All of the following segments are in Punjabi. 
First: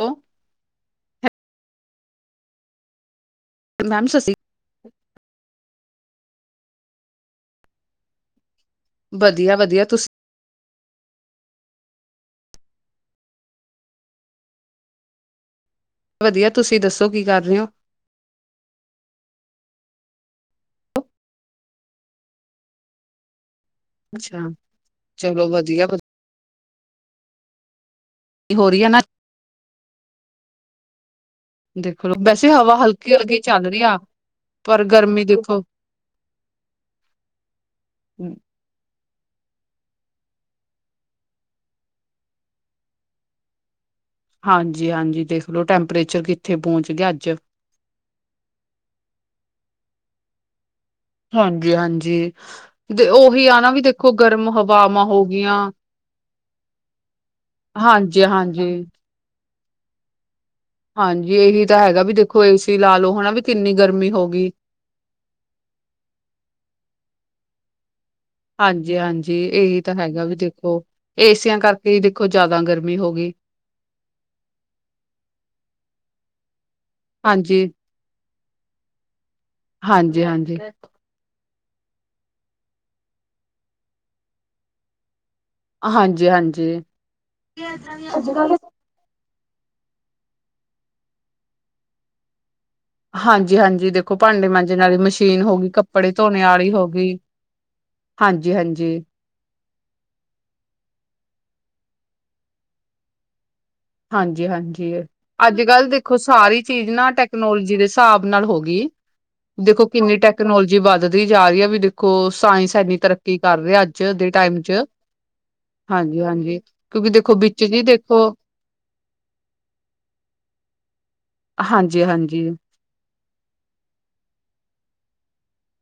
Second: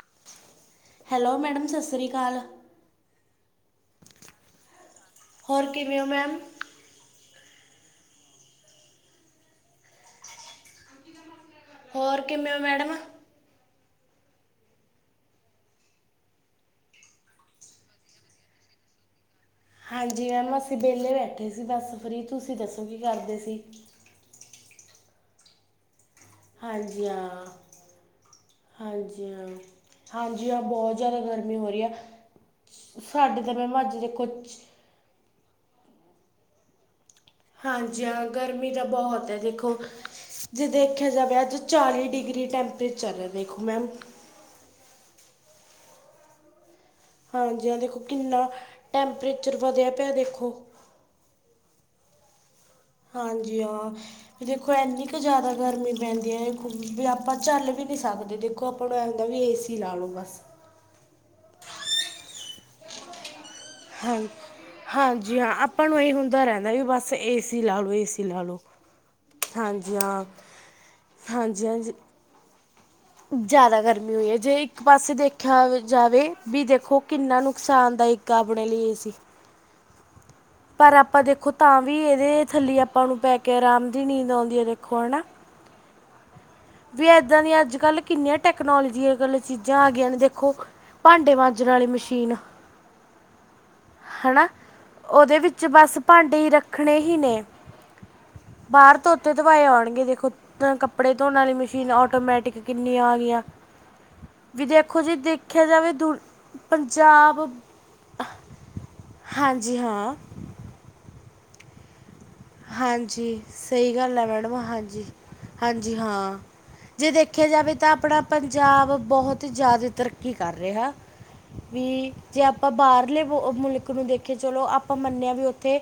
ਹੈਲੋ ਹੈਲੋ ਮੈਡਮ ਸਸਰੀ ਕਾਲ ਮੈਮ ਸੱਸੀ ਹੋਰ ਕਿਵੇਂ ਓ ਮੈਮ ਵਦੀਆ-ਵਦੀਆ ਤੁਸੀ ਹੋਰ ਕਿਵੇਂ ਓ ਮੈਡਮ ਵਦੀਆ ਤੁਸੀਂ ਦੱਸੋ ਕੀ ਕਰ ਰਹੇ ਔ ਹਾਂਜੀ ਮੈਮ ਅਸੀਂ ਵੇਹਲੇ ਬੈਠੇ ਸੀ ਬੱਸ ਫ੍ਰੀ ਤੁਸੀਂ ਦੱਸੋ ਕੀ ਕਰਦੇ ਸੀ ਅੱਛਾ ਚਲੋ ਵਧੀਆ ਹਾਂਜੀ ਆਂ, ਹੋ ਰਹੀ ਹੈ ਨਾ ਹਾਂਜੀ ਆਂ, ਹਾਂਜੀ ਬਹੁਤ ਜ਼ਿਆਦਾ ਗਰਮੀ ਹੋ ਰਹੀ ਐ ਦੇਖੋ ਵੈਸੇ ਹਵਾ ਹਲਕੀ ਹਲਕੀ ਸਾਡੇ ਤਾਂ ਚੱਲ ਮੈਮ ਰਹੀ ਅੱਜ ਆ ਦੇਖੋ ਪਰ ਗਰਮੀ ਦੇਖੋ ਹਾਂਜੀ ਹਾਂ ਗਰਮੀ ਤਾਂ ਬਹੋਤ ਹੈ ਦੇਖੋ ਜੇ ਦੇਖਆ ਜਾਵੇ ਅੱਜ ਚਾਲੀ ਡਿਗਰੀ ਟੈਂਪਰੇਚਰ ਐ ਦੇਖੋ ਮੈਮ ਹਾਂਜੀ-ਹਾਂਜੀ ਦੇਖ ਲੋ ਟੈਂਪਰੇਚਰ ਕਿੱਥੇ ਪਹੋਂਚ ਗਿਆ ਅੱਜ ਹਾਂਜੀ ਆਂ ਦੇਖੋ ਕਿੰਨਾ ਟੈਂਪਰੇਚਰ ਵਦਿਆ ਪਿਆ ਦੇਖੋ ਹਾਂਜੀ-ਹਾਂਜੀ ਹਾਂਜੀ ਹਾਂ ਦੇਖੋ ਏਨੀ ਕੁ ਹੋ ਜ਼ਿਆਦਾ ਗਈਆਂ ਗਰਮੀ ਪੈਂਦੀ ਏ ਬਇ ਆਪਾਂ ਝੱਲ ਵੀ ਨਹੀਂ ਹਾਂਜੀ ਸਕਦੇ ਦੇਖੋ ਹਾਂਜੀ ਆਪਾਂ ਨੂੰ ਇਹ ਹੁੰਦਾ ਵੀ ਏ-ਸੀ ਲਾ ਲਓ ਬਸ ਹਾਂਜੀ ਇਹੀ ਤਾਂ ਹੈਗਾ ਵੀ ਦੇਖੋ ਏਸੀ ਲਾ ਲਓ ਹੈਨਾ ਵੀ ਕਿੰਨੀ ਗਰਮੀ ਹਾਂ ਹੋ ਗਈ ਹਾਂਜੀ ਹਾਂ ਆਪਾਂ ਨੂੰ ਇਹ ਹੁੰਦਾ ਰਹਿੰਦਾ ਵੀ ਬਸ ਏਸੀ ਲਾ ਲਓ ਏਸੀ ਹਾਂਜੀ ਹਾਂਜੀ ਇਹੀ ਤਾਂ ਹੈਗਾ ਵੀ ਦੇਖੋ ਏਸੀਆਂ ਹਾਂਜੀ ਹਾਂਜੀ ਕਰਕੇ ਹੀ ਦੇਖੋ ਜ਼ਿਆਦਾ ਗਰਮੀ ਹੋ ਗਈ ਜ਼ਿਆਦਾ ਗਰਮੀ ਹੋਈ ਏ ਜੇ ਇੱਕ ਪਾਸੇ ਦੇਖਿਆ ਜਾਵੇ ਵੀ ਦੇਖੋ ਕਿੰਨਾ ਹਾਂਜੀ ਨੁਕਸਾਨਦਾਇਕ ਆਪਨੇ ਲਈ ਏਸੀ ਹਾਂਜੀ ਹਾਂਜੀ ਪਰ ਆਪਾਂ ਦੇਖੋ ਤਾਂ ਵੀ ਇਹਦੇ ਥੱਲੇ ਆਪਾਂ ਨੂੰ ਪੈ ਕੇ ਆਰਾਮ ਦੀ ਨੀਂਦ ਆਉਂਦੀ ਹੈ ਦੇਖੋ ਹੈਨਾ ਹਾਂਜੀ ਹਾਂਜੀ ਵੀ, ਏਦਾਂ ਦੀਆਂ ਅੱਜ-ਕੱਲ ਕਿੰਨੀਆਂ ਟੈਕਨੋਲੋਜੀਆ ਗਲ ਚੀਜ਼ਾਂ ਆ ਗਈਆਂ ਨੇ ਦੇਖੋ, ਭਾਂਡੇ ਮਾਂਜਣ ਵਾਲੀ ਮਸ਼ੀਨ। ਹਾਂਜੀ-ਹਾਂਜੀ, ਦੇਖੋ ਹਨਾ ਭਾਂਡੇ ਮਾਂਜਨ ਵਾਲੀ ਉਹਦੇ ਮਸ਼ੀਨ ਵਿੱਚ ਹੋਗੀ, ਬਸ ਕੱਪੜੇ ਭਾਂਡੇ ਧੋਣੇ ਹੀ ਵਾਲੀ ਰੱਖਣੇ ਹੋਗੀ। ਹੀ ਹਾਂਜੀ-ਹਾਂਜੀ। ਤੇ ਧਵਾਏ ਆਉਣਗੇ ਦੇਖੋ, ਕੱਪੜੇ ਧੋਣ ਵਾਲੀ ਮਸ਼ੀਨ ਆਟੋਮੈਟਿਕ ਕਿੰਨੀਆਂ ਆਗੀਆਂ। ਹਾਂਜੀ-ਹਾਂਜੀ, ਅੱਜ-ਕੱਲ ਦੁ- ਦੇਖੋ ਸਾਰੀ ਚੀਜ਼ ਨਾ ਪੰਜਾਬ ਟੈਕਨੋਲੋਜੀ ਦੇ ਸ੍ਹਾਬ ਨਾਲ ਹੋਗੀ। ਹਾਂਜੀ-ਹਾਂ ਕਿੰਨੀ ਟੈਕਨੋਲੋਜੀ ਵੱਧਦੀ ਜਾ ਰਹੀ ਆ, ਵੀ ਦੇ ਖੋ, ਸਾਇੰਸ ਇੰਨੀ ਤਰੱਕੀ ਹਾਂਜੀ ਕਰ ਰਿਹਾ ਸਹੀ ਅੱਜ ਗੱਲ ਹੈ ਦੇ ਮੈਡਮ ਟਾਇਮ'ਚ। ਹਾਂਜੀ ਹਾਂਜੀ ਹਾਂ ਹਾਂਜੀ-ਹਾਂਜੀ, ਜੇ ਕਿਉਂਕਿ ਦੇਖੋ ਦੇਖਿਆ ਵਿੱਚ ਜਾਵੇ ਜੀ ਤਾਂ ਆਪਣਾ ਦੇਖੋ ਪੰਜਾਬ ਬਹੁਤ ਜ਼ਿਆਦੇ ਤਰੱਕੀ ਕਰ ਰਿਹਾ, ਹਾਂਜੀ ਵੀ ਜੇ ਹਾਂਜੀ ਆਪਾ ਬਾਰ ਬਢਲੇ ਮੁਲਕ ਨੂੰ ਦੇਖੇ ਚਲੋ, ਆਪਾਂ ਮੰਨਨੇ ਆ, ਵੀ ਉੱਥੇ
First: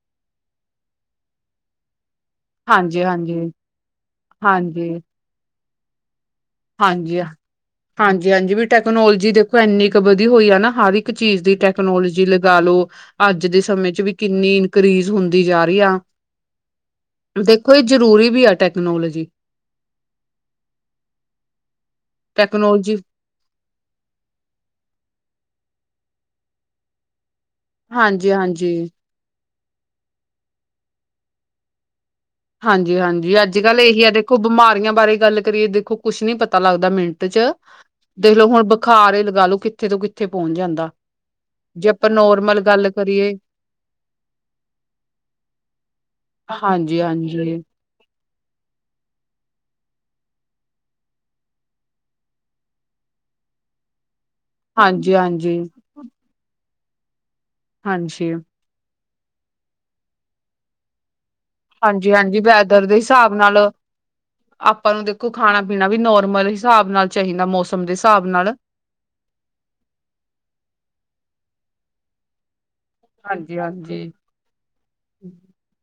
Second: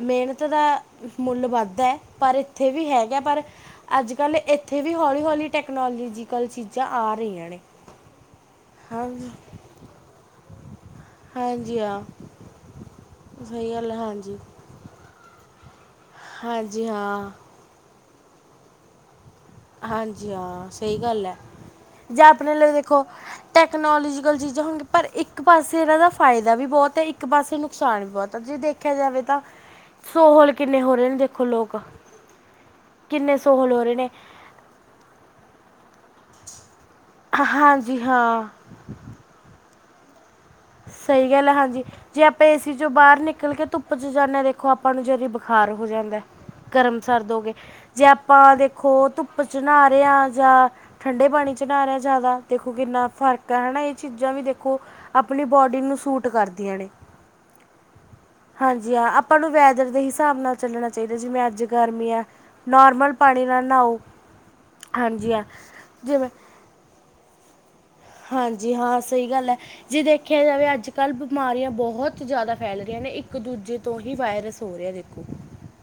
ਮਿਹਨਤ ਦਾ ਮੁੱਲ ਵੱਧਦੈ, ਪਰ ਇੱਥੇ ਵੀ ਹਾਂਜੀ ਹੈਗਾ ਪਰ ਹਾਂਜੀ ਅੱਜ-ਕੱਲ ਇੱਥੇ ਹਾਂਜੀ ਵੀ ਹੌਲੀ-ਹੌਲੀ ਟੈਕਨੋਲੋਜੀਕਲ ਚੀਜ਼ਾਂ ਆ ਹਾਂਜੀ ਰਹੀਆਂ ਨੇ। ਹਾਂਜੀ-ਹਾਂਜੀ, ਵੀ ਟੈਕਨੋਲਜੀ ਹਾਂਜੀ ਦੇਖੋ ਇੰਨੀ ਕੁ ਵਧੀ ਹੋਈ ਆ ਨਾ, ਹਰ ਇੱਕ ਚੀਜ਼ ਦੀ ਹਾਂਜੀ ਹਾਂ ਟੈਕਨੋਲੋਜੀ ਲਗਾਲੋ ਅੱਜ ਦੇ ਸਹੀ ਗੱਲ ਹੈ ਸਮੇਂ'ਚ, ਵੀ ਹਾਂਜੀ ਕਿੰਨੀ ਇਨਕਰੀਜ਼ ਹੁੰਦੀ ਜਾ ਰਹੀ ਆ। ਹਾਂਜੀ-ਹਾ। ਦੇਖੋ ਇਹ ਜ਼ਰੂਰੀ ਵੀ ਆ, ਟੈਕਨੋਲੋਜੀ। ਹਾਂਜੀ-ਹਾਂ, ਸਹੀ ਗੱਲ ਐ, ਜਾਂ ਆਪਣੇ ਲਈ ਟੈਕਨੋਲੋਜੀ ਦੇਖੋ ਟੈਕਨੋਲੋਜੀਕਲ ਚੀਜ਼ਾਂ ਹੋਣਗੀ, ਪਰ ਇੱਕ ਪਾਸੇ ਇਹਨਾ ਦਾ ਫਾਇਦਾ ਵੀ ਬਹੁਤ ਏ, ਇੱਕ ਪਾਸੇ ਨੂੰ ਨੁਕਸਾਨ ਵੀ ਬਹੁਤ ਆ, ਜੇ ਹਾਂਜੀ-ਹਾਂਜੀ ਦੇਖਿਆ ਜਾਵੇ ਤਾਂ ਸੋਹਲ ਕਿੰਨੇ ਹੋ ਰਹੇ ਨੇ ਦੇਖੋ ਲੋਕ। ਹਾਂਜੀ-ਹਾਂਜੀ, ਕਿੰਨੇ ਸੋਹਲ ਅੱਜ-ਕੱਲ ਹੋ ਰਹੇ ਇਹੀ ਨੇ ਆ ਦੇਖੋ ਬਿਮਾਰੀਆਂ ਬਾਰੇ ਗੱਲ ਕਰੀਏ ਦੇਖੋ ਕੁਛ ਨੀ ਪਤਾ ਲੱਗਦਾ ਮਿੰਟ'ਚ, ਹਾਂਜੀ ਦੇਖਲੋ ਹਾਂ ਹੁਣ ਬੁਖਾਰ ਲਗਾਲੋ ਕਿੱਥੇ ਤੋਂ ਕਿੱਥੇ ਪਹੁੰਚ ਜਾਂਦਾ। ਸਹੀ ਗੱਲ ਐ, ਹਾਂਜੀ। ਜੇ ਆਪਾਂ ਨੋਰਮਲ ਏਸੀ'ਚੋ ਗੱਲ ਬਾਹਰ ਕਰੀਏ ਨਿਕਲ ਕੇ ਧੁੱਪ'ਚ ਜਾਂਨੇੇ ਆ, ਦੇਖੋ ਆਪਾਂ ਨੂੰ ਜਰੀ ਬੁਖਾਰ ਹੋ ਜਾਂਦੈ। ਗਰਮ-ਸਰਦ ਹੋਗੇ, ਹਾਂਜੀ-ਹਾਂਜੀ ਜੇ ਆਪਾਂ ਦੇਖੋ ਧੁੱਪ'ਚ ਨ੍ਹਾਰੇ ਆ, ਜਾਂ ਠੰਡੇ ਪਾਣੀ'ਚ ਨਾ ਰਿਹਾ ਜ਼ਾਦਾ, ਦੇਖੋ ਕਿੰਨਾ ਫਰਕ ਹੈ ਹਨਾ ਇਹ ਚੀਜ਼ਾਂ ਵੀ ਦੇ ਖੋ, ਆਪਣੀ ਹਾਂਜੀ-ਹਾਂਜੀ ਬੋਡੀ ਨੂੰ ਸੂਟ ਕਰਦੀਆਂ ਨੇ। ਹਾਂਜੀ। ਹਾਂਜੀ-ਹਾ, ਆਪਾਂ ਨੂੰ ਵੈਦਰ ਦੇ ਹਿਸਾਬ ਨਾਲ ਚੱਲਣਾ ਚਾਹੀਦਾ, ਜਿਵੇਂ ਅੱਜ ਗਰਮੀ ਆ ਹਾਂਜੀ-ਹਾਂਜੀ, ਵੈਦਰ ਦੇ ਨੋਰਮਲ ਹਿਸਾਬ ਪਾਣੀ ਨਾਲ, ਨਹਾਓ ਆਪਾਂ ਨੂੰ ਦੇਖੋ ਹਾਂਜੀ ਹਾਂ ਖਾਣਾ-ਪੀਣਾ ਵੀ ਨੋਰਮਲ ਸ੍ਹਾਬ ਨਾਲ। ਚਾਹੀਦਾ, ਮੌਸਮ ਦੇ ਹਿਸਾਬ ਨਾਲ। ਹਾਂਜੀ-ਹਾਂ, ਸਹੀ ਗੱਲ ਐ, ਜੇ ਦੇਖਿਆ ਜਾਵੇ ਅੱਜ-ਕੱਲ ਬਿਮਾਰੀਆਂ ਬਹੋਤ ਜ਼ਿਆਦਾ ਫੈਲ ਰੀਆਂ ਨੇ, ਹਾਂਜੀ ਇੱਕ-ਦੂਜੇ ਤੋਂ ਹਾਂਜੀ। ਹੀ ਵਾਇਰਸ ਹੋ ਰਿਹਾ ਦੇਖੋ।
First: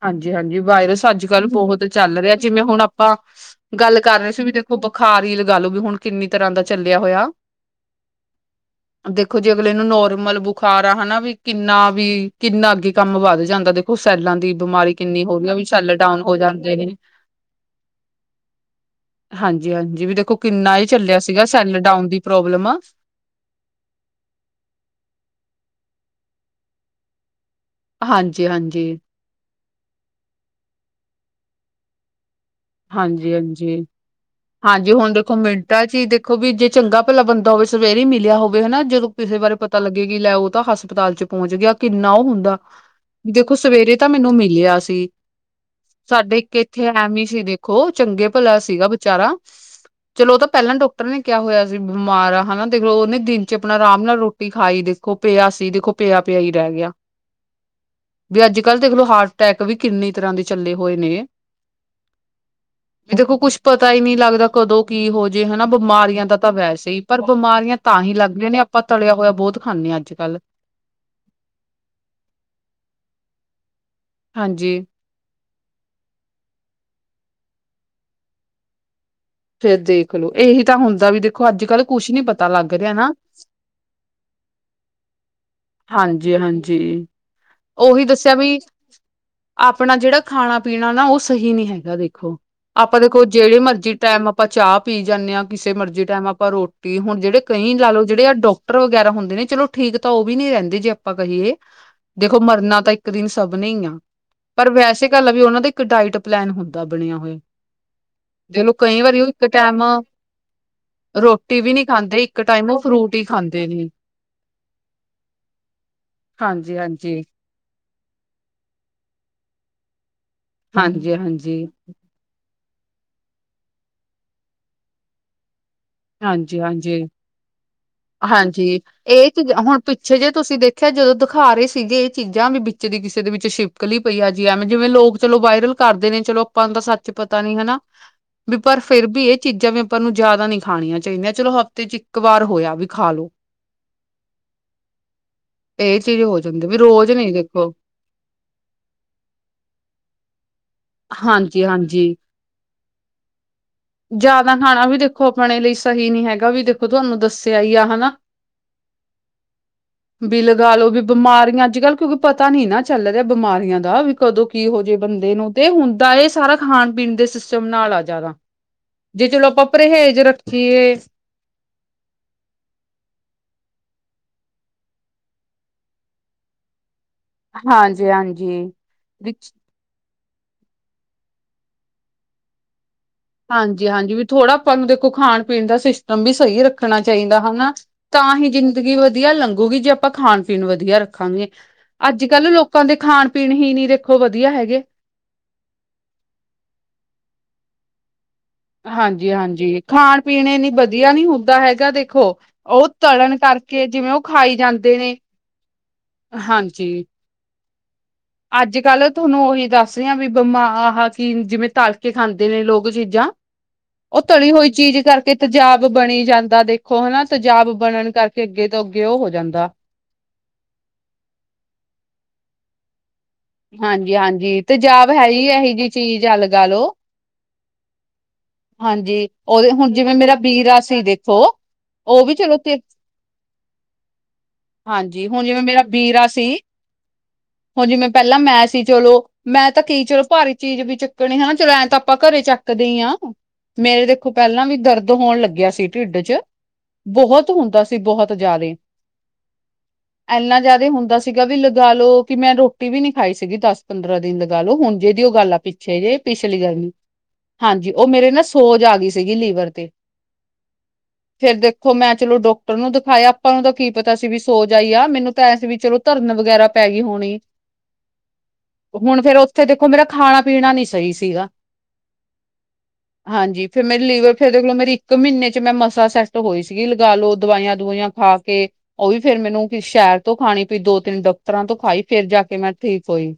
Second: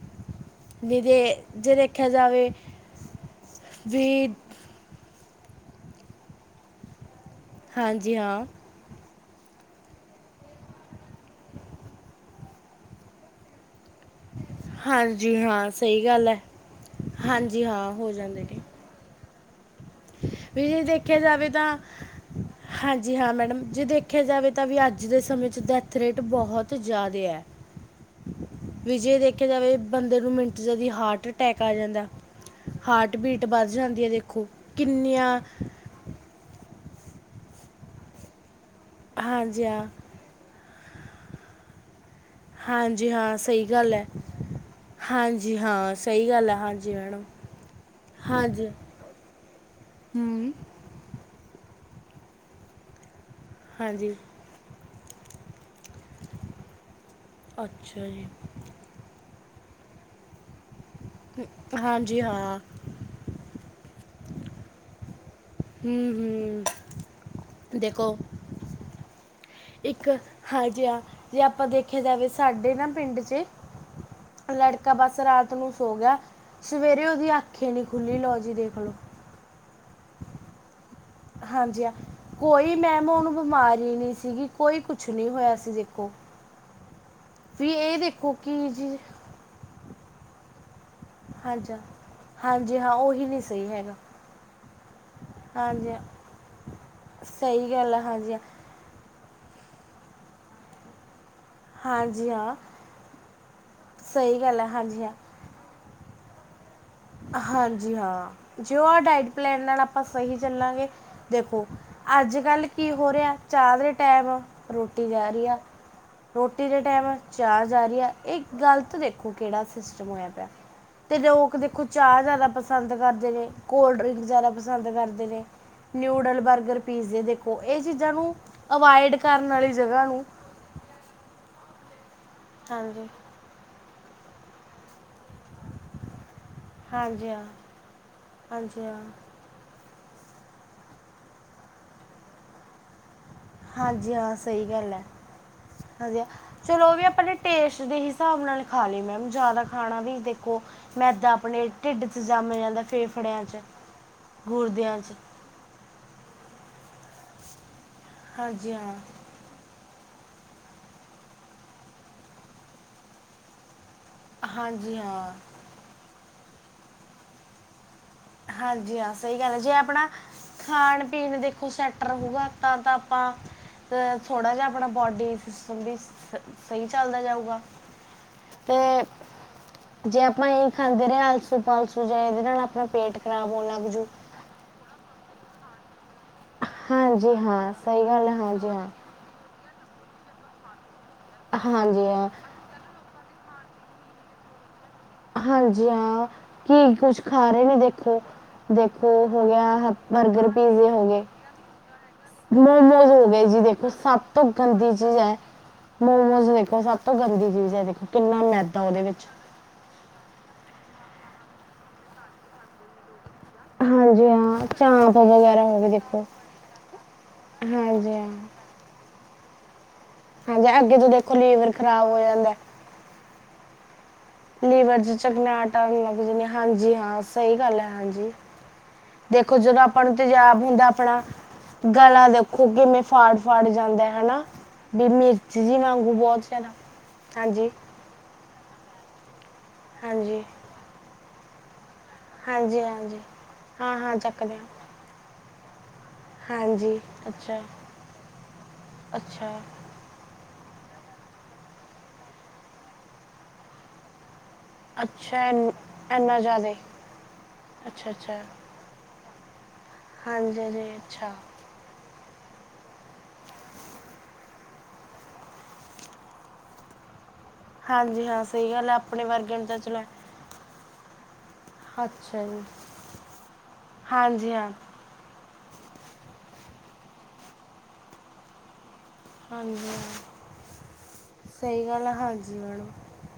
ਹਾਂਜੀ-ਹਾਂਜੀ, ਨਹੀਂ ਵਾਇਰਸ ਦੇ ਅੱਜ-ਕੱਲ ਜੇ ਬਹੁਤ ਦੇਖਿਆ ਚੱਲ ਰਿਹਾ, ਜਾਵੇ ਜਿਵੇਂ ਹੁਣ ਆਪਾਂ ਗੱਲ ਕਰ ਰਹੇ ਸੀ ਵੀ ਉਹ ਬਖਾਰ ਈ ਲਗਾਲੋ, ਵੀ ਹੁਣ ਕਿੰਨੀ ਤਰ੍ਹਾਂ ਦਾ ਚੱਲਿਆ ਹੋਇਆ। ਹਾਂਜੀ ਹਾਂ ਦੇਖੋ ਜੇ ਅਗਲੇ ਨੂੰ ਨੋਰਮਲ ਬੁਖਾਰ ਆ, ਹਨਾ ਵੀ ਕਿੰਨਾ ਵੀ ਕਿੰਨਾ ਅੱਗੇ ਕੰਮ ਵੱਧ ਜਾਂਦਾ, ਦੇਖੋ ਸੈਲਾਂ ਦੀ ਬਮਾਰੀ ਕਿੰਨੀ ਹਾਂਜੀ ਹੋਗੁ ਆ, ਵੀ ਹਾਂ ਸੈਲ ਸਹੀ ਡਾਊਨ ਗੱਲ ਹੋ ਹੈ ਜਾਂਦੇ ਨੇ। ਹਾਂਜੀ ਹਾਂ ਹੋ ਜਾਂਦੇ ਨੇ ਹਾਂਜੀ-ਹਾਂਜੀ, ਵੀ ਦੇਖੋ ਵੀ ਕਿੰਨਾ ਜੇ ਹੀ ਦੇਖਿਆ ਚੱਲਿਆ ਸੀਗਾ ਸੈਲ ਡਾਊਨ ਦੀ ਪ੍ਰੋਬਲਮ। ਜੀ ਹਾਂ ਮੈਡਮ, ਜੇ ਦੇਖਿਆ ਜਾਵੇ ਤਾਂ ਵੀ ਅੱਜ ਦੇ ਸਮੇਂ 'ਚ ਡੈਥ ਰੇਟ ਬਹੁਤ ਜ਼ਿਆਦੇ ਆ। ਹਾਂਜੀ-ਹਾਂਜੀ, ਵਿਜੇ ਦੇਖਿਆ ਜਾਵੇ, ਬੰਦੇ ਨੂੰ ਮਿੰਟ'ਚ ਜਦੀ ਹਾਰਟ ਅਟੈਕ ਆ ਜਾਂਦਾ। ਹਾਰਟ ਬੀਟ ਬੱਧ ਜਾਂਦੀ ਆ, ਦੇਖੋ। ਜੇ ਹੁਣ ਦੇਖੋ ਕਿੰਨੀਆਂ ਮਿੰਟਾਂ'ਚ ਹੀ ਦੇਖੋ, ਵੀ ਜੇ ਚੰਗਾ ਭਲਾ ਬੰਦਾ ਹੋਵੇ ਸਵੇਰੇ ਹੀ ਮਿਲਿਆ ਹੋਵੇ, ਹਨਾ? ਜਦੋਂ ਕਿਸੇ ਬਾਰੇ ਹਾਂਜੀ ਪਤਾ ਹਾਂ ਲੱਗੇ ਕਿ ਲੈ ਉਹ ਤਾਂ ਹਸਪਤਾਲ ਚ ਪਹੁੰਚ ਗਿਆ, ਕਿੰਨਾ ਉਹ ਹੁੰਦਾ ਹਾਂਜੀ ਹਾਂ ਸਹੀ ਗੱਲ ਸਵੇਰੇ ਹੈ ਤਾਂ ਮੈਨੂੰ ਮਿਲਿਆ ਸੀ। ਹਾਂਜੀ ਹਾਂ ਸਹੀ ਸਾਡੇ ਗੱਲ ਹੈ ਇੱਕ ਇੱਥੇ ਹਾਂਜੀ ਐਮੇ ਮੈਡਮ ਹੀ ਸੀ ਦੇਖੋ ਖੋ ਚੰਗੇ ਭਲਾ ਹਾਂਜੀ ਸੀਗਾ ਵਿਚਾਰਾ, ਚਲੋ ਉਹ ਤਾਂ ਹੂੰ ਪਹਿਲਾਂ ਡਾਕ ਡਾਕਟਰ ਨੇ ਕਿਹਾ ਹੋਇਆ ਸੀ ਬਿਮਾਰ ਆ, ਹਨਾ ਦੇਖ ਲੋ ਉਹਨੇ ਦਿਨ ਆਪਣਾ ਆਰਾਮ ਹਾਂਜੀ ਨਾਲ ਰੋਟੀ ਖਾਈ ਦੇਖੋ ਪਿਆ ਸੀ, ਦੇਖੋ ਪਿਆ-ਪਿਆ ਈ ਰਹਿ ਗਿਆ। ਅੱਛਾ ਜੀ। ਵੀ ਅੱਜ ਕੱਲ੍ਹ ਦੇਖਲੋ ਹਾਰਟ-ਅਟੈਕ ਵੀ ਕਿੰਨੀ ਤਰ੍ਹਾਂ ਦੇ ਚੱਲੇ ਹੋਏ ਨੇ। ਹਾਂਜੀ ਹਾਂ। ਵੀ ਦੇਖੋ ਕੁੱਛ ਪਤਾ ਹੀ ਨਹੀਂ ਲੱਗਦਾ। ਕਦੋਂ ਕੀ ਹੋ ਜੇ ਹਨਾ ਹੂੰ ਬਿਮਾਰੀਆਂ ਦਾ ਤਾਂ ਹੂੰ ਵੈਸੇ ਹੀ ਪਰ ਬਿਮਾਰੀਆਂ ਤਾਂ ਹੀ ਦੇਖੋ ਲੱਗਦੀਆਂ ਨੇ ਆਪਾਂ ਤਲਿਆ ਹੋਇਆ ਬਹੁਤ ਖਾਂਦੇ ਆ ਇੱਕ ਅੱਜ ਕੱਲ੍ਹ। ਹਾਂਜੀ ਹਾ। ‌ ਜੇ ਆਪਾਂ ਦੇਖਿਆ ਜਾਵੇ ਸਾਡੇ ਨਾ ਪਿੰਡ'ਚ ਹਾਂਜੀ ਲੜਕਾ ਬਸ ਰਾਤ ਨੂੰ ਸੋ ਗਿਆ ਸਵੇਰੇ ਉਹਦੀ ਅੱਖੀ ਈ ਨਹੀਂ ਖੁੱਲ੍ਹੀ‌‌। ਲਓ ਜੀ ਦੇਖ ਲਓ। ਫੇਰ ਦੇਖਲੋ, ਇਹੀ ਤਾਂ ਹੁੰਦਾ ਵੀ ਦੇ ਹਾਂਜੀ ਹਾ। ਕੋਈ ਮੈਮ ਉਹਨੂੰ ਬਿਮਾਰੀ ਨਹੀਂ ਸੀਗੀ, ਕੋਈ ਕੁਛ ਨਹੀਂ ਹੋਇਆ ਸੀ। ਦੇਖੋ ਹਾਂਜੀ- ਹਾਂਜੀ। ਵੀ ਇਹ ਉਹੀ ਦੇਖੋ ਦੱਸਿਆ ਕਿ ਵੀ ਜੀ ਆਪਣਾ ਜਿਹੜਾ ਖਾਣਾ ਪੀਣਾ ਨਾ ਉਹ ਸਹੀ ਨੀ ਹਾਂਜੀ ਹਾਂ ਹੈਗਾ। ਦੇਖੋ, ਹਾਂਜੀ ਹਾਂ ਆਪਾਂ ਦੇਖੋ ਉਹੀ ਨਹੀਂ ਜਿਹੜੇ ਸਹੀ ਮਰਜ਼ੀ ਹੈਗਾ ਟਾਈਮ ਆਪਾਂ ਚਾਹ ਪੀ ਜਾਂਨੇ ਆਂ, ਕਿਸੇ ਹਾਂਜੀ ਹਾਂ, ਮਰਜ਼ੀ ਟਾਈਮ ਆਪਾਂ ਰੋਟੀ, ਹੁਣ ਜਿਹੜੇ ਸਹੀ ਕਈ ਲਾ ਗੱਲ ਹੈ ਲਓ ਜਿਹੜੇ ਆ ਹਾਂਜੀ ਹਾਂ ਡੋਕ ਟਰ ਵਗੈਰਾ ਹੁੰਦੇ ਨੇ, ਚਲੋ ਠੀਕ ਤਾਂ ਉਹ ਵੀ ਨੀ ਰਹਿੰਦੇ ਜੇ ਆਪਾਂ ਕਹੀਏ ਹਾਂਜੀ ਦੇਖੋ, ਹਾਂ ਮਰਨਾ ਤਾਂ ਇੱਕ ਦਿਨ ਸਭ ਨੇ ਹੀ ਆ ਸਹੀ ਗੱਲ ਹੈ ਪਰ ਹਾਂਜੀ ਵੈਸੇ ਹਾਂ ਗੱਲ ਆ ਵੀ ਉਹਨਾਂ ਦੇ ਇੱਕ ਡਾਇਟ ਪਲੈਨ ਹੁੰਦਾ ਬਣਿਆ ਹੋਇਆ। ਹਾਂਜੀ ਹਾਂ ਚਲੋ ਜੇ ਆਹ ਕਈ ਵਾਰੀ ਉਹ ਡਾਇਟ ਇੱਕ ਪਲਾਨ ਨਾਲ ਟੈਮ ਆਪਾਂ ਸਹੀ ਚੱਲਾਂਗੇ ਰੋਟੀ ਦੇਖੋ ਵੀ ਨਹੀਂ ਖਾਂਦੇ, ਅੱਜ ਇੱਕ ਕੱਲ੍ਹ ਟਾਈਮ ਉਹ ਕੀ ਹੋ ਫਰੂਟ ਹੀ ਰਿਹਾ ਖਾਂਦੇ ਚਾਹ ਨੇ। ਦੇ ਟਾਈਮ ਰੋਟੀ ਜਾ ਰਹੀ ਆ। ਰੋਟੀ ਦੇ ਟਾਈਮ ਹਾਂਜੀ-ਹਾਂਜੀ, ਚਾਹ ਜਾ ਰਹੀ ਆ। ਇਹ ਗ਼ਲਤ ਦੇਖੋ ਕਿਹੜਾ ਸਿਸਟਮ ਹੋਇਆ ਪਿਆ, ਤੇ ਲੋਕ ਹਾਂਜੀ-ਹਾਂਜੀ, ਦੇ ਚਾਹ ਜ਼ਿਆਦਾ ਪਸੰਦ ਕਰਦੇ ਨੇ, ਕੋਲਡ ਡਰਿੰਕ ਜ਼ਿਆਦਾ ਪਸੰਦ ਕਰਦੇ ਨੇ ਨਿਊਡਲ, ਬਰਗਰ, ਹਾਂਜੀ-ਹਾਂਜੀ, ਪੀਜ਼ੇ ਦੇਖੋ ਇਹ ਚੀਜ਼ਾਂ ਨੂੰ ਹਾਂਜੀ। ਅਵਾੋਇਡ ਇਹ ਕਰਨ ਚੀਜ਼ ਵਾਲੀ ਹੁਣ ਜਗ੍ਹਾ ਪਿੱਛੇ ਨੂੰ ਜੇ ਤੁਸੀਂ ਦੇਖਿਆ ਜਦੋਂ ਦਿਖਾ ਰਹੇ ਸੀਗੇ ਇਹ ਚੀਜ਼ਾਂ ਵੀ ਵਿੱਚ ਦੀ ਹਾਂਜੀ ਕਿਸੇ ਦੇ ਵਿੱਚਿ ਛਿੱਪ ਕਲੀ ਪਈ ਆ ਜੀ। ਐਵੇਂ ਜਿਵੇਂ ਲੋਕ ਚਲੋ ਵਾਇਰਲ ਕਰਦੇ ਨੇ ਚਲੋ ਆਪਾਂ ਨੂੰ ਤਾਂ ਸੱਚ ਹੀ ਹਾਂਜੀ ਪਤਾ ਹਾਂ ਨੀ ਹਨਾ? ਵੀ ਪਰ ਹਾਂਜੀ ਹਾਂ ਫੇਰ ਵੀ ਇਹ ਚੀਜ਼ਾਂ ਵੀ ਆਪਾਂ ਨੂੰ ਜ਼ਿਆਦਾ ਨੀ ਖਾਣੀਆਂ ਚਾਹੀਦੀਆਂ। ਚਲੋ ਹਫ਼ਤੇ ਚ ਇੱਕ ਵਾਰ ਹੋਇਆ ਵੀ ਖਾ ਲੋ। ਹਾਂਜੀ ਹਾਂ ਸਹੀ ਗੱਲ ਇਹ ਚੀਜ਼ ਹੈ। ਹੋ ਜਾਂਦੀ ਚਲੋ ਉਹ ਵੀ ਰੋਜ਼ ਆਪਾਂ ਨੀ ਨੇ ਦੇਖੋ ਟੇਸਟ ਦੇ ਹਿ ਹਿਸਾਬ ਨਾਲ ਖਾ ਲਏ। ਮੈਮ, ਜਿਆਦਾ ਖਾਣਾ ਵੀ ਦੇਖੋ ਮੈਂਦਾਂ ਆਪਣੇ ਹਾਂਜੀ-ਹਾਂਜੀ। ਢਿੱਡ'ਚ ਜੰਮ ਜਾਂਦਾ ਫੇਫੜਿਆਂ'ਚ ਜ਼ਿਆਦਾ ਖਾਣਾ ਵੀ ਦੇਖੋ ਆਪਣੇ ਲਈ ਸਹੀ ਨੀ ਹੈਗਾ ਵੀ ਦੇਖੋ ਤੁਹਾਨੂੰ ਦੱਸਿਆ ਹੀ, ਆ ਹੈ ਨਾ? ਹਾਂਜੀ ਹਾਂ। ਵੀ ਲਗਾ ਲਓ ਵੀ ਬਿਮਾਰੀਆਂ ਅੱਜ ਕੱਲ ਕਿਉਂਕਿ ਪਤਾ ਨੀ ਨਾ ਚੱਲ ਰਿਹਾ ਬਿਮਾਰੀਆਂ ਦਾ ਵੀ ਕਦੋਂ ਕੀ ਹੋ ਜੇ ਹਾਂਜੀ ਹਾਂ ਬੰਦੇ ਨੂੰ, ਤੇ ਹੁੰਦਾ ਇਹ ਸਾਰਾ ਖਾਣ ਪੀਣ ਦੇ ਸਿਸਟਮ ਨਾਲ ਆ ਜ਼ਿਆਦਾ। ਹਾਂਜੀ ਹਾਂ ਸਹੀ ਚਲੋ ਗੱਲ ਹੈ। ਆਪਾਂ ਜੇ ਆਪਣਾ ਪਰਹੇਜ਼ ਰੱਖੀਏ ਖਾਣ ਪੀਣ ਦੇਖੋ ਸੈਟ ਰਹੂਗਾ ਤਾਂ- ਤਾਂ ਆਪਾਂ ਤੇ ਥੋੜਾ ਜਿਹਾ ਆਪਣਾ ਬੋਡੀ ਸਿਸਟਮ ਵੀ ਸ ਸਹੀ ਚੱਲਦਾ ਜਾਊਗਾ। ਹਾਂਜੀ ਹਾਂਜੀ। ਤੇ ਵਿੱਚ ਜੇ ਆਪਾਂ ਇਹੀ ਖਾਂਦੇ ਰਹੇ ਆਲਸੂ ਪਲਸੂ ਜਾਂ ਇਹਦੇ ਨਾਲ ਆਪਣਾ ਪੇਟ ਖਰਾਬ ਹੋਣ ਲੱਗ ਜੂ ਹਾਂਜੀ-ਹਾਂਜੀ ਵੀ ਥੋੜ੍ਹਾ ਆਪਾਂ ਨੂੰ ਦੇਖੋ ਖਾਣ ਪੀਣ ਦਾ ਸਿਸਟਮ ਵੀ ਸਹੀ ਰੱਖ ਣਾ ਹਾਂਜੀ ਚਾਹੀਦਾ ਹਨਾ? ਹਾਂ, ਸਹੀ ਗੱਲ ਹੈ, ਤਾਂ ਹੀ ਹਾਂਜੀ ਹਾਂ। ਜ਼ਿੰਦਗੀ ਵ ਧੀਆ ਲੰਘੂਗੀ ਜੇ ਆਪਾਂ ਖਾਣ-ਪੀਣ ਵਧੀਆ ਰੱਖਾਂਗੇ। ਹਾਂਜੀ ਹਾਂ, ਅੱਜ-ਕੱਲ ਲੋਕ ਲੋਕਾਂ ਦੀ ਖਾਣ-ਪੀਣ ਹੀ ਨੀ ਦੇਖੋ ਵਧੀਆ ਹੈਗੇ। ਹਾਂਜੀ ਹਾਂ ਕੀ ਕੁਝ ਖਾ ਰਹੇ ਨੀ ਦੇਖੋ ਦੇਖੋ ਹੋ ਹਾਂਜੀ-ਹਾਂਜੀ ਗਿਆ ਖਾਣ ਬਰਗਰ ਪੀਣ ਨੀ ਪੀਜ਼ੇ ਹੋ ਵਧੀਆ ਗਏ ਨੀ ਹੁੰਦਾ ਹੈਗਾ ਦੇਖੋ ਉਹ ਮੋਮੋਜ ਹੋ ਤਲਣ ਗਏ ਜੀ, ਕਰਕੇ ਦੇਖੋ ਜਿਵੇਂ ਸਭ ਉਹ ਤੋਂ ਖਾਈ ਗੰਦੀ ਜਾਂਦੇ ਨੇ ਚੀਜ਼ ਹੈ, ਮੋਮੋਜ਼ ਦੇਖੋ ਸਭ ਹਾਂਜੀ ਤੋਂ ਗੰਦੀ ਚੀਜ਼ ਹੈ। ਕਿੰਨਾ ਅੱਜ ਮੈਦਾ ਉਹਦੇ ਕੱਲ ਵਿੱਚ। ਤੁਹਾਨੂੰ ਉਹੀ ਦੱਸ ਸ ਵੀ ਬਿਮ ਆਹ ਕਿ ਜਿਵੇਂ ਤਲਕੇ ਖਾਂਦੇ ਨੇ ਲੋਕ ਚੀਜ਼ਾਂ ਹਾਂ। ਉਹ ਤਲੀ ਹੋਈ ਚੀਜ਼ ਚਾਂਪ ਕਰਕੇ ਵਗੈਰਾ ਹੋ ਤਜ਼ਾਬ ਗਏ ਬਣੀ ਦੇਖੋ। ਜਾਂਦਾ ਦੇਖੋ ਹਨਾ ਤਜ਼ਾਬ ਬਣਨ ਹਾਂਜੀ ਹਾਂ, ਕਰਕੇ ਅੱਗੇ ਅੱਗੇ ਉਹ ਹੋ ਜਾਂਦਾ ਹਾਂਜੀ, ਅੱਗੇ ਤੋਂ ਦੇਖੋ ਲੀਵਰ ਖ਼ਰਾਬ ਹੋ ਜਾਂਦਾ। ਹਾਂਜੀ, ਹਾਂਜੀ ਲੀਵਰ ਤੇਜਾਬ 'ਚ ਹੈ ਹੀ ਇਹੀ ਚਕਨਾਹਟ ਜੀ ਆਉਣ ਚੀਜ਼ ਲੱਗ ਆ ਜਾਂਦੀ ਲਗਾ ਲੋ। ਹਾਂਜੀ ਹਾਂ, ਸਹੀ ਗੱਲ ਹੈ, ਹਾਂਜੀ ਹਾਂਜੀ ਦੇਖੋ ਉਹਦੇ ਜਦੋਂ ਹੁਣ ਆਪਾਂ ਜਿਵੇਂ ਨੂੰ ਮੇਰਾ ਤੇਜ਼ਾਬ ਵੀਰਾ ਹੁੰਦਾ ਸੀ ਆਪਣਾ ਦੇਖੋ ਉਹ ਗਲਾਾਂ ਵੀ ਚਲੋ ਦੇਖੋ ਤੇ ਕਿਵੇਂ ਫਾੜ ਫਾੜ ਜਾਂਦੈ ਹਨਾ। ਵੀ ਹਾਂਜੀ ਹੁਣ ਮਿਰਚ ਜਿਵੇਂ ਜੀ ਮੇਰਾ ਵਾਂਗੂ ਵੀਰਾ ਬਹੁਤ ਸੀ ਜ਼ਿਆਦਾ, ਹਾਂਜੀ ਹੁਣ ਜਿਵੇਂ ਪਹਿਲਾਂ ਮੈਂ ਸੀ ਚਲੋ, ਮੈਂ ਤਾਂ ਕਹੀ ਚਲੋ ਹਾਂਜੀ ਭਾਰੀ ਚੀਜ਼ ਵੀ ਚੱਕਣੀ ਹਨਾ ਚਲੋ ਐਂ ਤਾਂ ਆਪਾਂ ਘਰੇ ਹਾਂਜੀ ਚੱਕਦੇਈ ਹਾਂ, ਹਾਂਜੀ ਹਾਂ ਮੇਰੇ ਹਾਂ ਦੇਖੋ ਚੱਕਦੇ ਪਹਿਲਾਂ ਹਾਂ ਵੀ ਦਰਦ ਹੋਣ ਲੱਗਿਆ ਸੀ। ਢਿੱਡ ਚ, ਹਾਂਜੀ ਬਹੁਤ ਅੱਛਾ ਹੁੰਦਾ ਸੀ ਬਹੁਤ ਜ਼ਿਆਦਾ ਹੀ। ਅੱਛਾ ਇੰਨਾ ਜਿਆਦਾ ਹੁੰਦਾ ਸੀਗਾ ਵੀ ਲਗਾ ਲੋ, ਕਿ ਮੈਂ ਰੋਟੀ ਵੀ ਨੀ ਖਾਈ ਸੀਗੀ ਦਸ ਪੰਦਰਾਂ ਦਿਨ। ਗੱਲ ਹੁਣ ਜੇਦੀ ਉਹ ਅੱਛਾ ਗੱਲ ਆ ਇੰਨ- ਪਿੱਛੇ ਜੇ ਇੰਨਾ ਪਿਛਲੀ ਜ਼ਿਆਦਾ ਗੱਲ ਨੀ ਹਾਂਜੀ ਉਹ ਅੱਛਾ ਮੇਰੇ ਨਾ ਅੱਛਾ ਸੋਜ ਆ ਗਈ ਸੀਗੀ ਲੀਵਰ ਤੇ ਹਾਂਜੀ ਜੀ ਅੱਛਾ। ਫੇਰ ਦੇਖੋ ਮੈਂ ਚਲੋ ਡਾਕਟਰ ਨੂੰ ਦਿਖਾਇਆ ਆਪਾਂ ਨੂੰ ਤਾਂ ਕੀ ਪਤਾ ਸੀ ਵੀ ਸੋਜ ਆਈ ਆ ਮੈਨੂੰ ਤਾਂ ਐ ਸੀ ਵੀ ਚਲੋ ਧਰਨ ਵਗੈਰਾ ਪੈ ਗਈ ਹੋਣੀ। ਹਾਂਜੀ ਹਾਂ ਸਹੀ ਗੱਲ ਹੈ ਹੁਣ ਆਪਣੇ ਫੇਰ ਵਰਗੇ ਉੱਥੇ ਨੂੰ ਤਾਂ ਦੇਖੋ ਚਲੋ ਮੇਰਾ ਖਾਣਾ ਪੀਣਾ ਨੀ ਸਹੀ ਸੀਗਾ। ਅੱਛਾ ਜੀ। ਹਾਂਜੀ, ਫੇਰ ਮੇਰੀ ਲੀਵਰ ਹਾਂਜੀ ਹਾਂ ਫਿਰਰ ਇਕ ਮਹੀਨੇ ਚ ਮੈਂ ਮਸਾਂ ਸੈਟ ਹੋਈ ਸੀਗੀ, ਲਗਾ ਲੋੋ ਦਵਾਈਆਂ ਦਵਾਈਆਂ ਖਾ ਕੇ ਉਹ ਵੀ ਫੇਰ ਮੈਨੂੰ ਹਾਂਜੀ ਸ਼ਹਿਰ ਹਾਂ ਤੋਂ ਖਾਣੀ ਪਈ ਦੋ ਤਿੰਨ ਦਫ਼ਤਰਾਂ ਤੋਂ ਸਹੀ ਖਾਈ ਗੱਲ ਹੈ ਫੇਿਰ ਜਾ ਕੇ ਹਾਂਜੀ ਮੈਂ ਮੈਡਮ ਠੀਕ ਹੋਈ।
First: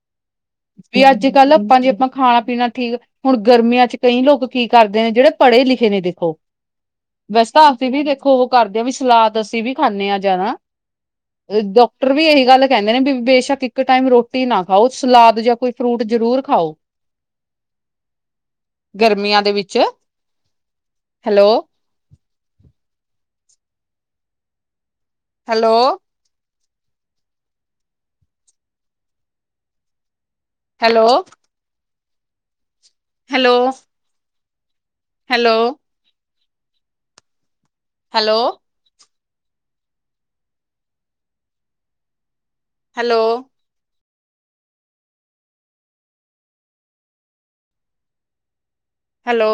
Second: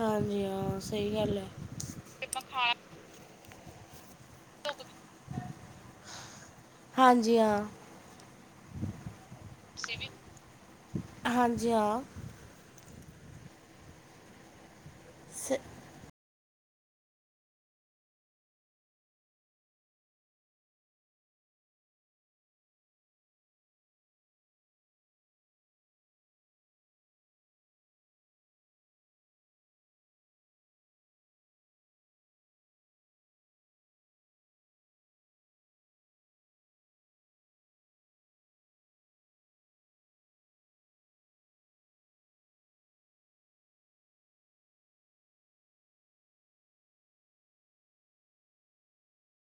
ਹਾਂਜੀ, ਹਾਂ ਵੀ ਸਹੀ ਅੱਜ ਗੱਲ ਕੱਲ੍ਹ ਆਪਾਂ ਜੇ ਆਪਾਂ ਹੈ। ਖਾਣਾ ਪੀਣਾ ਠੀਕ ਹੁਣ ਗਰਮੀਆਂ ਚ ਕਈ ਲੋਕ ਕੀ ਕਰਦੇ ਨੇ ਜਿਹੜੇ ਪੜ੍ਹੇ ਲਿਖੇ ਨੇ ਦੇਖੋ ਹਾਂਜੀ ਵੈਸ ਹਾਂ ਤਾਂ ਅਂ ਵੀ ਦੇਖੋ ਉਹ ਕਰਦੇ ਆ ਵੀ ਸਲਾਦ ਅਸੀਂ ਵੀ ਖਾਂਦੇ ਹਾਂ ਜਿਆਦਾ। ਹਾਂਜੀ ਹਾਂ ਡਾਕਟਰ ਵੀ ਇਹੀ ਗੱਲ ਕਹਿੰਦੇ ਨੇ ਵੀ ਬੇਸ਼ੱਕ ਇੱਕ ਟਾਈਮ ਰੋਟੀ ਨਾ ਖਾਓ ਸਲਾਦ ਜਾਂ ਸ ਕੋਈ ਫਰੂਟ ਜ਼ਰੂਰ ਖਾਓ। ਗਰਮੀਆਂ ਦੇ ਵਿੱਚ। Hello hello hello hello hello hello hello hello